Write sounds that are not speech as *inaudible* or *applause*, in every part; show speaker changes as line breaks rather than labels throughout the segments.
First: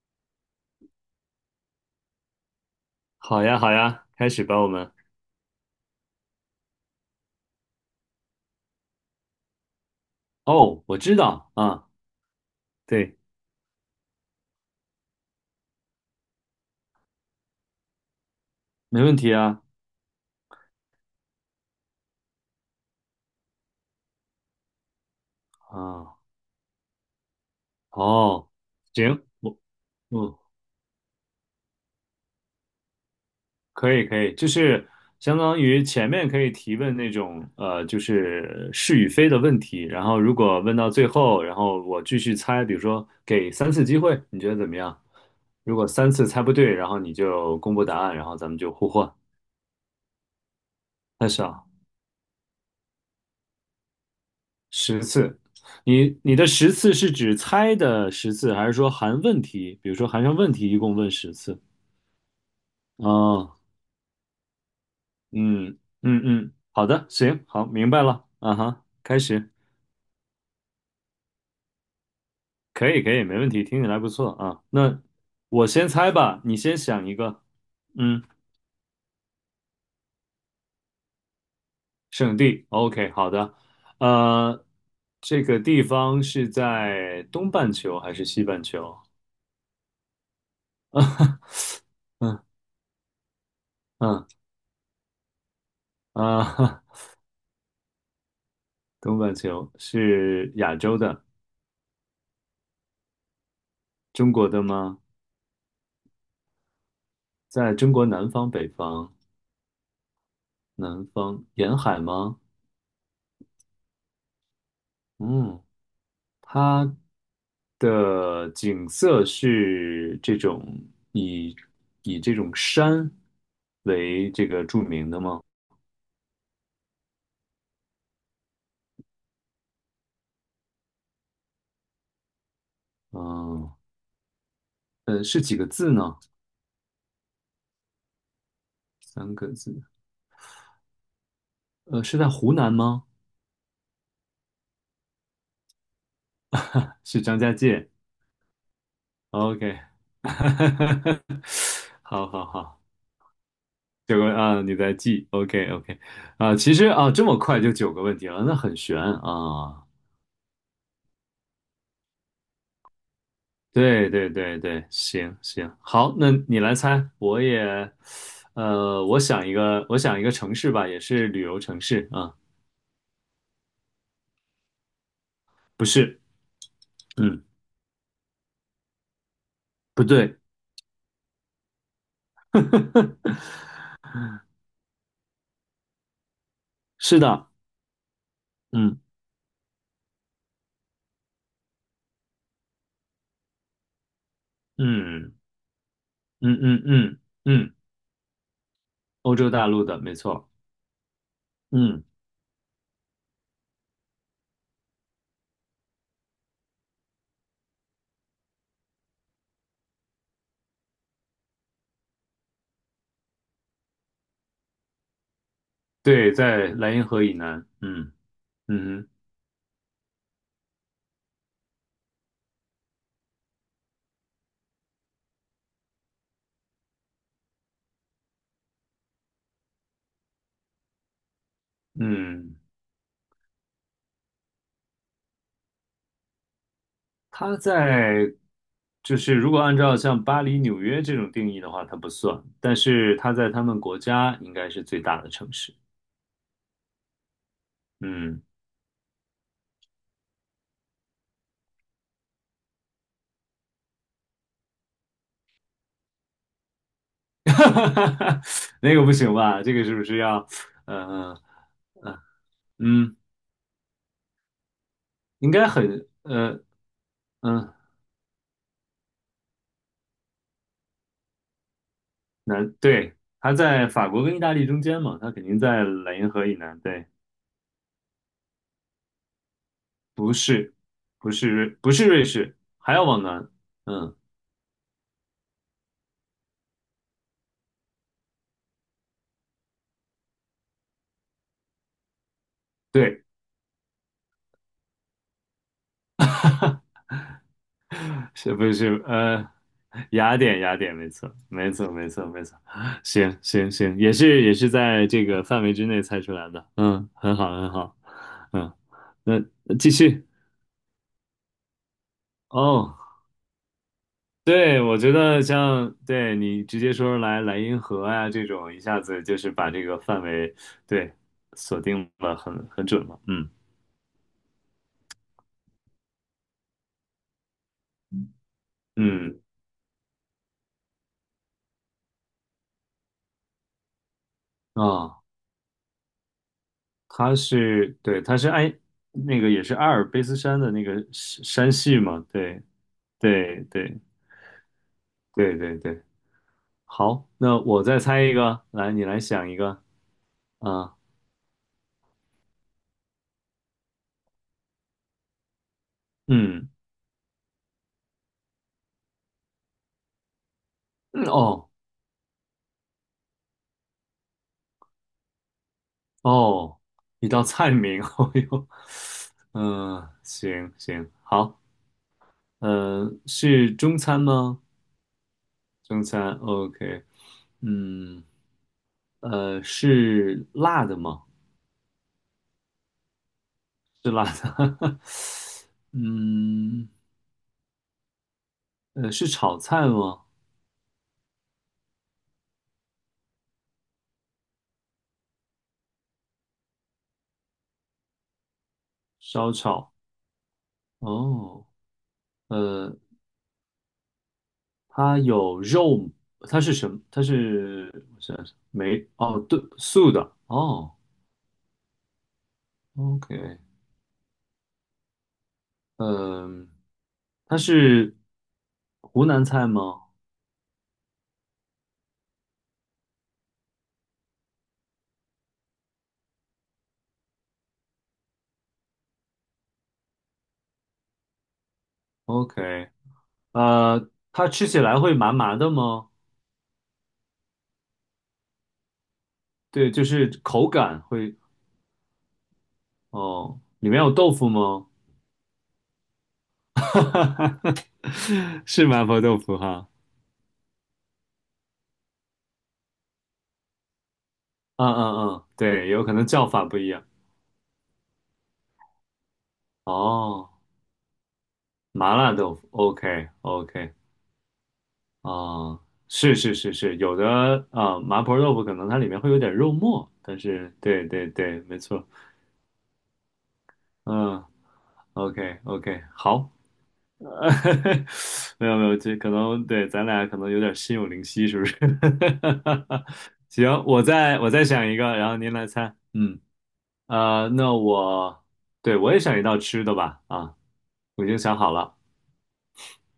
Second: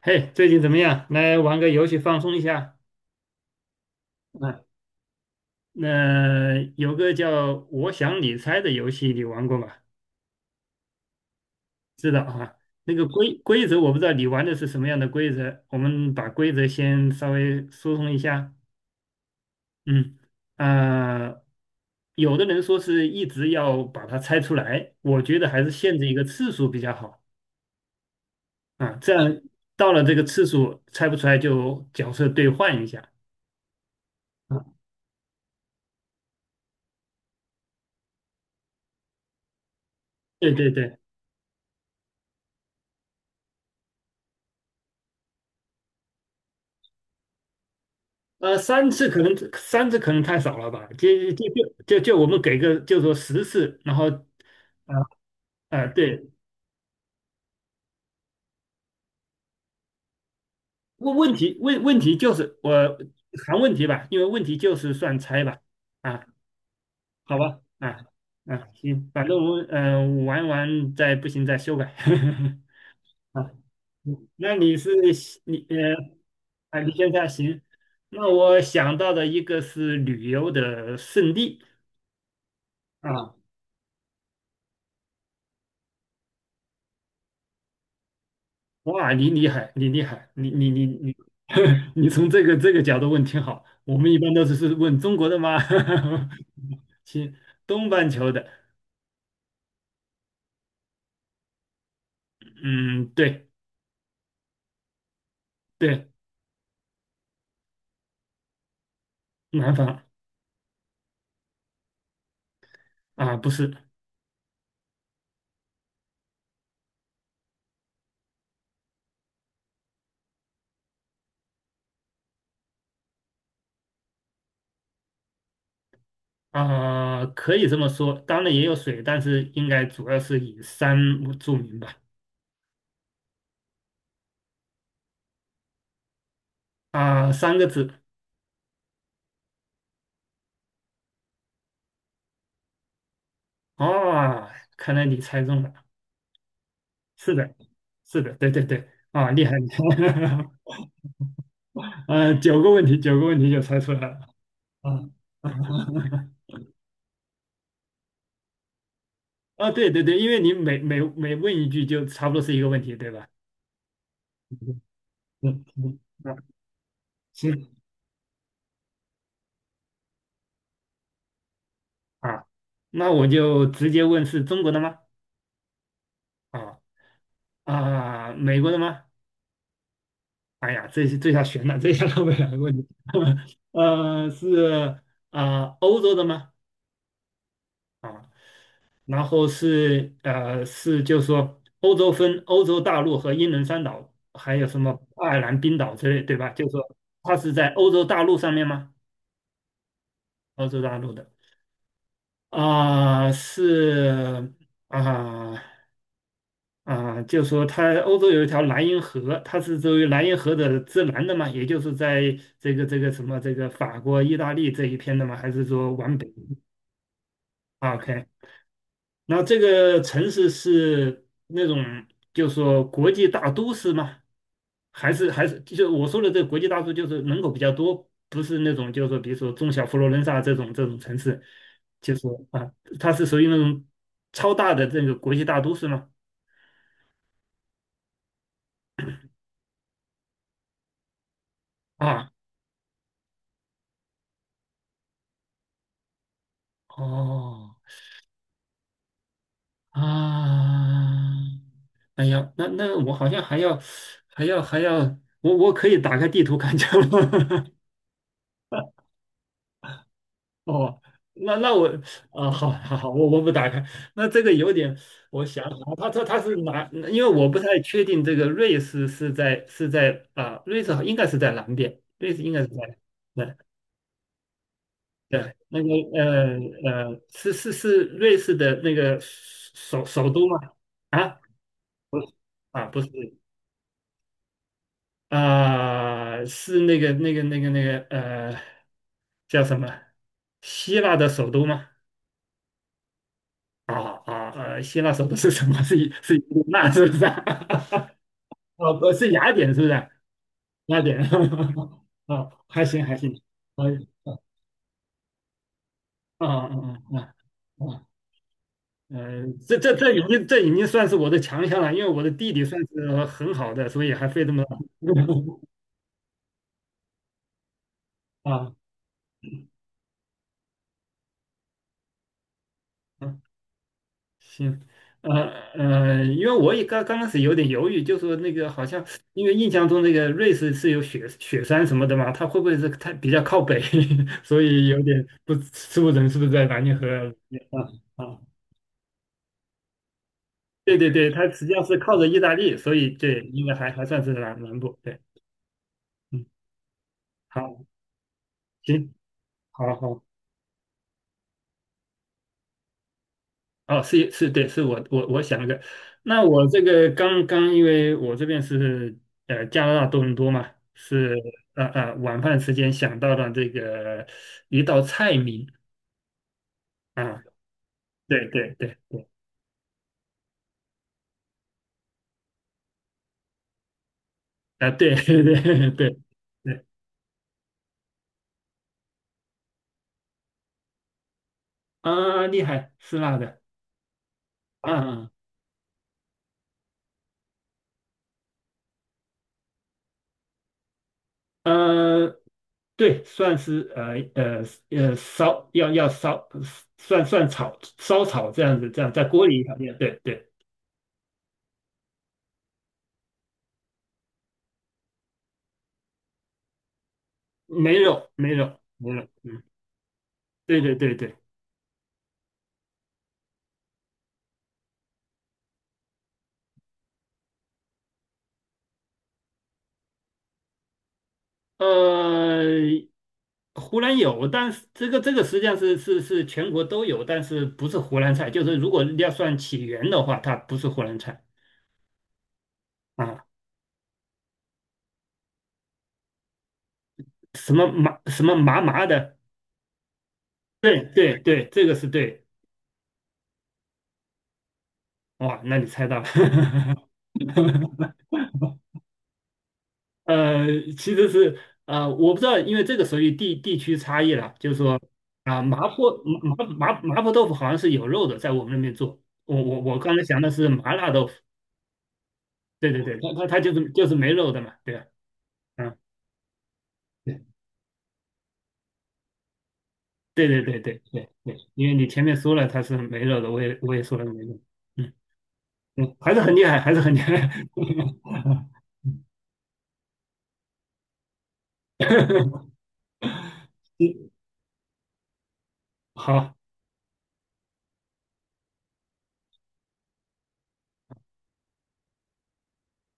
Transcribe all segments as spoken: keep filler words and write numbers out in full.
嘿，最近怎么样？来玩个游戏放松一下。
好呀，好呀，开始吧，
嗯，
我们。
那、有个叫"我想你猜"的游戏，你玩过吗？
哦，我知道啊，
知道啊。那个
对，
规规则我不知道你玩的是什么样的规则，我们把规则先稍微疏通一下。
没问题啊，
嗯，啊，有的人说是一直要把它猜出来，我觉得还是限制一
啊，
个次数比较好
哦，
啊。这
行，
样
我，
到了这个
嗯，
次数猜不出来就角色兑换一下。
可以，可以，就
啊，
是相当于前面可以提问那种，呃，就是是与非的问题，然后如
对
果
对
问到
对，
最后，然后我继续猜，比如说给三次机会，你觉得怎么样？如果三次猜不对，然后你就公布答案，然后咱们
呃，
就互
三次
换。
可能三次可能太少了吧？就
开始
就
啊，
就就就我们给个就说十次，然后，啊
十次，
啊，
你
对，
你的十次是指猜的十次，还是说含问题？比如说含上问题，一共问
问
十
问题
次？
问问题就是我
哦，
谈问题吧，因为问题就是算猜吧，
嗯嗯
啊，
嗯，好的，
好
行，
吧，
好，明
啊
白了，啊
啊，
哈，
行，
开
反正
始，
我们嗯、呃、玩完再不行再修改，
可以可以，
*laughs*
没问
啊，
题，听起来不错
那
啊。
你是
那
你
我先
呃
猜吧，你先
啊，你
想
现
一
在
个，
行，
嗯，
那我想到的一个是旅游的胜地
圣地，OK,好
啊。
的，呃，这个地方是在东半球还是西半球？
哇，你厉害，你厉害，你你你你，*laughs* 你从
嗯
这个这个角度问挺好。我们一
嗯
般都是是问中国的吗？
啊，*laughs* 哈，
*laughs* 行，东半球的，
东半球是亚洲的。
嗯，对
中国的吗？
对，
在中国南方、北方，
南方
南方沿海吗？
啊，不是
嗯，它的景色是这种以以这种山为这个著名的吗？
啊，可以这么说。当然也有水，但是应该主要是以山著名吧。
嗯，呃，是几个字呢？
啊，三个字
三个字。呃，是在湖南吗？
啊，看来你猜中了。
是
是
张家
的，
界。
是的，对对对，啊，厉害厉
OK,
害，
*laughs*
*laughs*
好
啊，
好
九个
好，
问题，九个问题就猜出来
九
了。
个啊，你在
啊。
记。OK OK,
*laughs*
啊，其实啊，这么快就九个问题了，那很悬
啊，
啊。
对对对，因为你每每每问一句，就差不多是一个问题，对吧？
对对对对，行
嗯
行，
嗯，
好，那
啊，
你来猜，我
行
也，呃，我想一个，我想一个城市吧，也是旅游城市啊，
啊，那我就直接问是中国的吗？
不是，
啊
嗯，
啊，美国的吗？
不对，
哎呀，这是这下悬了，这下绕不了问题。
*laughs*
*laughs* 呃，是啊，欧洲的吗？
是的，
啊，
嗯
然后是呃是就是说欧洲分欧洲大陆和英伦三岛，还有什么爱
嗯
尔兰、冰岛之类，对吧？
嗯
就是
嗯
说
嗯
它是在
嗯，
欧洲大陆上面吗？
欧洲大陆的，没错，
欧洲大陆的。
嗯，
啊、是啊啊、就说它欧洲有一条莱茵河，它是作为莱茵河的之南的嘛，也就是在这个这个什么这个法国、意大利这一片的嘛，还是说往北。
对，在莱茵河以南，
o k
嗯嗯哼
那这个城市是那种，就是说国际大都市吗？还是还是就是我说的这个国际大都市，就是人口比较多，不是那种就是说，比如说中小佛罗伦萨这种这种城市，就是说
嗯，
啊，它是属于那种超大的这个国际大都市吗？
它在，就是如果按照像巴黎、纽约这种定义的话，它不
啊，
算，但是它在他们国家应该是最大的城市。
哦
嗯，
啊，哎呀，那那我好像还要还要还要，我我可以打开地图看一下吗？*laughs*
*laughs* 那个不行吧？这个是不是要，
*laughs* 哦，
呃
那那我
呃
啊、好好好，
嗯，
我我不打开。那这个有点，我
应该
想想啊，
很
他说他是
呃
哪？因为我不
嗯
太确定这个瑞士是在是在啊、瑞士好应该是在南边，瑞士应该是
南
在
对，它
对
在法国跟意大利中间嘛，它肯
对
定
那
在
个
莱茵河以南。对，
呃呃，是是是瑞士的那个首首
不
都吗？
是，不
啊，
是瑞，不是
不
瑞
是
士，
啊，
还
不
要
是
往南。嗯，
啊、是那个那个那个那个呃，叫什么？希腊的首都吗？
对，
啊啊呃，希腊首的是什么？*laughs* 是是伊利纳是不是？*laughs* 啊，
是不是
不是
呃
雅典是不是？
雅典？雅典，
雅
没
典，
错，没错，没错，
*laughs*
没
啊，
错。
还行还
行
行，
行
可
行，
以
也是也是在这个范围之内猜出
啊
来的。
啊
嗯，
啊
很好，很
啊
好。
啊，
嗯，那
呃，这
继
这这已
续
经这已经算是我的强项了，因为我的地理算
哦。
是很好的，所以还费这么
对，我觉得像对你直接说来莱茵河啊这
*laughs*
种，
啊。
一下子就是把这个范围对锁定了很很准了。
啊
嗯
行，呃呃，因为我也刚刚开始有点犹豫，就说那个好像，
嗯
因为印象中那个瑞士是有雪雪山什么的嘛，它会不会是它比较靠北，*laughs* 所以有
啊，
点不吃不准是不是在南极河里
它
面
是对。
啊
它
啊？
是埃那个也是阿尔卑斯山的那个
对对对，它
山
实际
山
上是
系
靠
嘛。
着意大
对
利，所以对，
对
应该还
对
还算是南南部。对，
对对对，
嗯，
好，那我
好，
再猜一个，来你
行，
来想一个
好好。
啊，
哦，是是，对，是我我我想的。那我
嗯
这个刚刚，因为我这边是呃加拿大多伦多嘛，
嗯
是
哦
呃呃晚饭时间想到了这个一道菜名
哦，一
啊，
道菜名，*laughs* 哦
对
哟，
对对对
嗯，行行好。嗯，是中餐吗？
啊，对 *laughs* 对对
中
对
餐
对
，OK。嗯，呃，是辣的吗？
啊，厉害，是辣的
是辣的。
啊
*laughs* 嗯，呃，是炒菜吗？
呃，对，算是呃呃呃烧要要烧算算炒烧炒这样子，这样在锅
烧
里炒，
炒。
对对，
哦，呃，它有肉，它是什么？它是
没
我
有
想
没
想，
有
没，
没有
哦，
嗯。
对，素的。
对
哦
对对对，
，OK。嗯，它是湖南菜吗
呃，湖南有，但是这个这个实际上是是是全国都有，但是不是湖南菜，就是如果要算起源的话，它不是湖南菜
？OK,
啊，
呃，它吃起来会麻麻的吗？
什么麻什么麻麻的，
对，就是口感
对
会，
对对，这个是对，
哦，里面有豆腐吗？
哇，那你猜到了，*laughs*
*laughs* 是麻婆豆腐哈，
呃，其实是呃，我不知道，因为这个属于地地区差异了，就是
嗯
说
嗯嗯，
啊，麻
对，有可
婆
能叫
麻
法不一
麻麻
样。
麻婆豆腐好像是有肉的，在我们那边做，我我我刚才想
哦，
的是麻辣豆腐。
麻辣豆腐
对对对，
，OK
它它它就是
OK,
就是没肉的嘛，对吧？
哦，
嗯，
是是是是，有的啊、呃麻婆豆腐可能它里面会有点肉末，但
对对
是
对对
对对
对对对，
对，没
因为
错，
你前面说了它是没肉的，我也我也说了没
嗯
肉，嗯
，OK OK,
嗯，还是
好。
很厉害，还是很厉
*laughs*
害。*laughs*
哈，没有没有，这可能对咱俩可能有点心有灵犀，是不是？*laughs* 行，我
嗯，
再我再想一个，然后您来猜。嗯，
好，
呃，那我对我也想一道吃的吧。啊，我已经想好了。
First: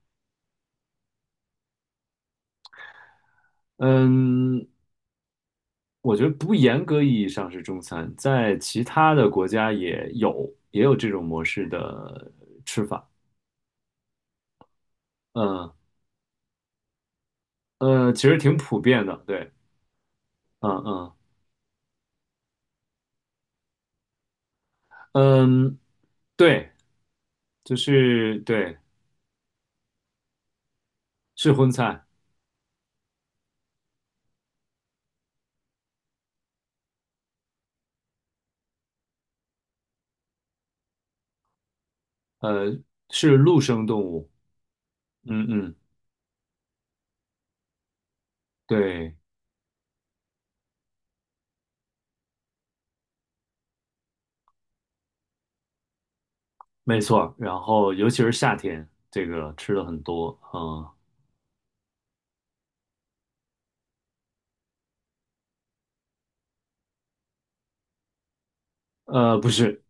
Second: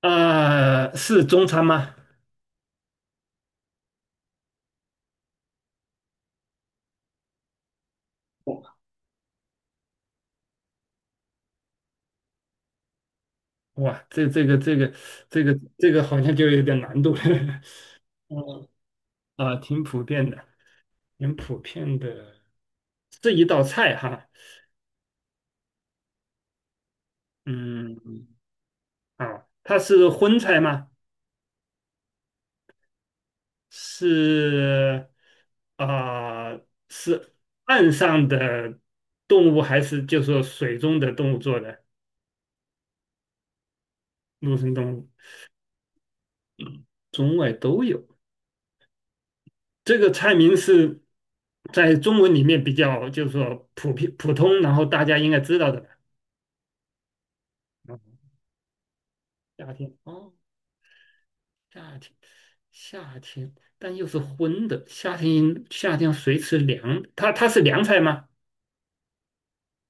呃，是中餐吗？
嗯，我觉得不严格意义上是中餐，在其他的国家也有也有这种模式的吃法。
哇，这这个这个这个
嗯
这个好像就有点难度了。*laughs*
呃，其实挺
嗯
普遍的。对，
啊，挺普遍的，
嗯嗯
挺普遍的，这一道菜哈。
嗯，对，就
嗯
是对，
啊，它是荤菜吗？
是荤菜。
是啊、呃是岸上的动物还是就说水中的动物做的？
呃，是陆生动物。
陆生动物，
嗯嗯，
中外都有。
对，
这个菜名是在中文里面比较就是说普遍普通，然后大家应该知道的吧。
没错。然后尤
嗯
其是夏天，这个
夏
吃的
天
很多。
哦，
啊。
夏天，夏天，但又是荤的。夏天，夏天谁吃凉？它它是凉菜吗？
呃，不是，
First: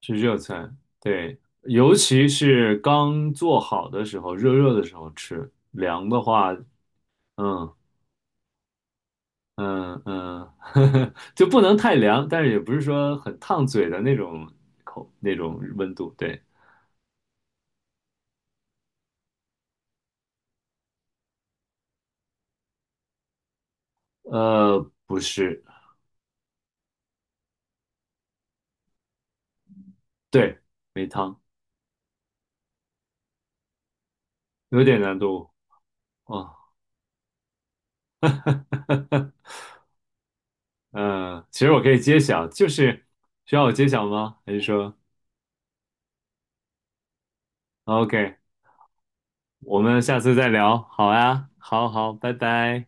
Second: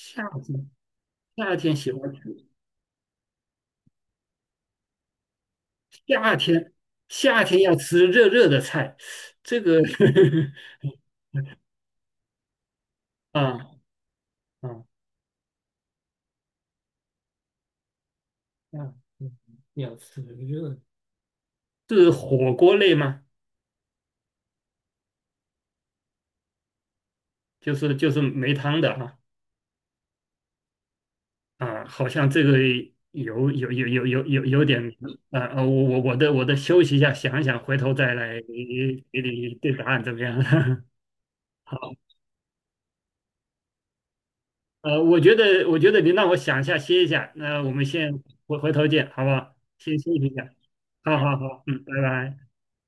是热
天，
餐。对，
夏天喜
尤
欢
其
吃。
是刚做好的时候，热热的时候吃。凉的
夏
话，
天夏天
嗯
要吃热热的菜，这个
嗯嗯，*laughs*
*laughs*
就不能太凉，但是也不是说很
啊
烫嘴的那种
啊
口那种温度。对，
啊，嗯要吃热是火锅类吗？
呃，不是，
就是就是没汤的啊
对，没汤，
啊，好像这个有有有有有有有点
有点难
啊
度。
啊，我我我的我
啊。
的休息一下，想一想，回头再来给你对答案怎么样？
嗯，其
*laughs*
实
好，
我可以揭晓，就是需要我揭晓吗？还是说
呃，我觉得我觉得你让我想一下，歇一下，那我们先
，OK,
回回头见，好不好？
我
先
们
休息
下
一
次
下，
再聊？好
好好
呀，
好，嗯，
好
拜
好，拜
拜。
拜。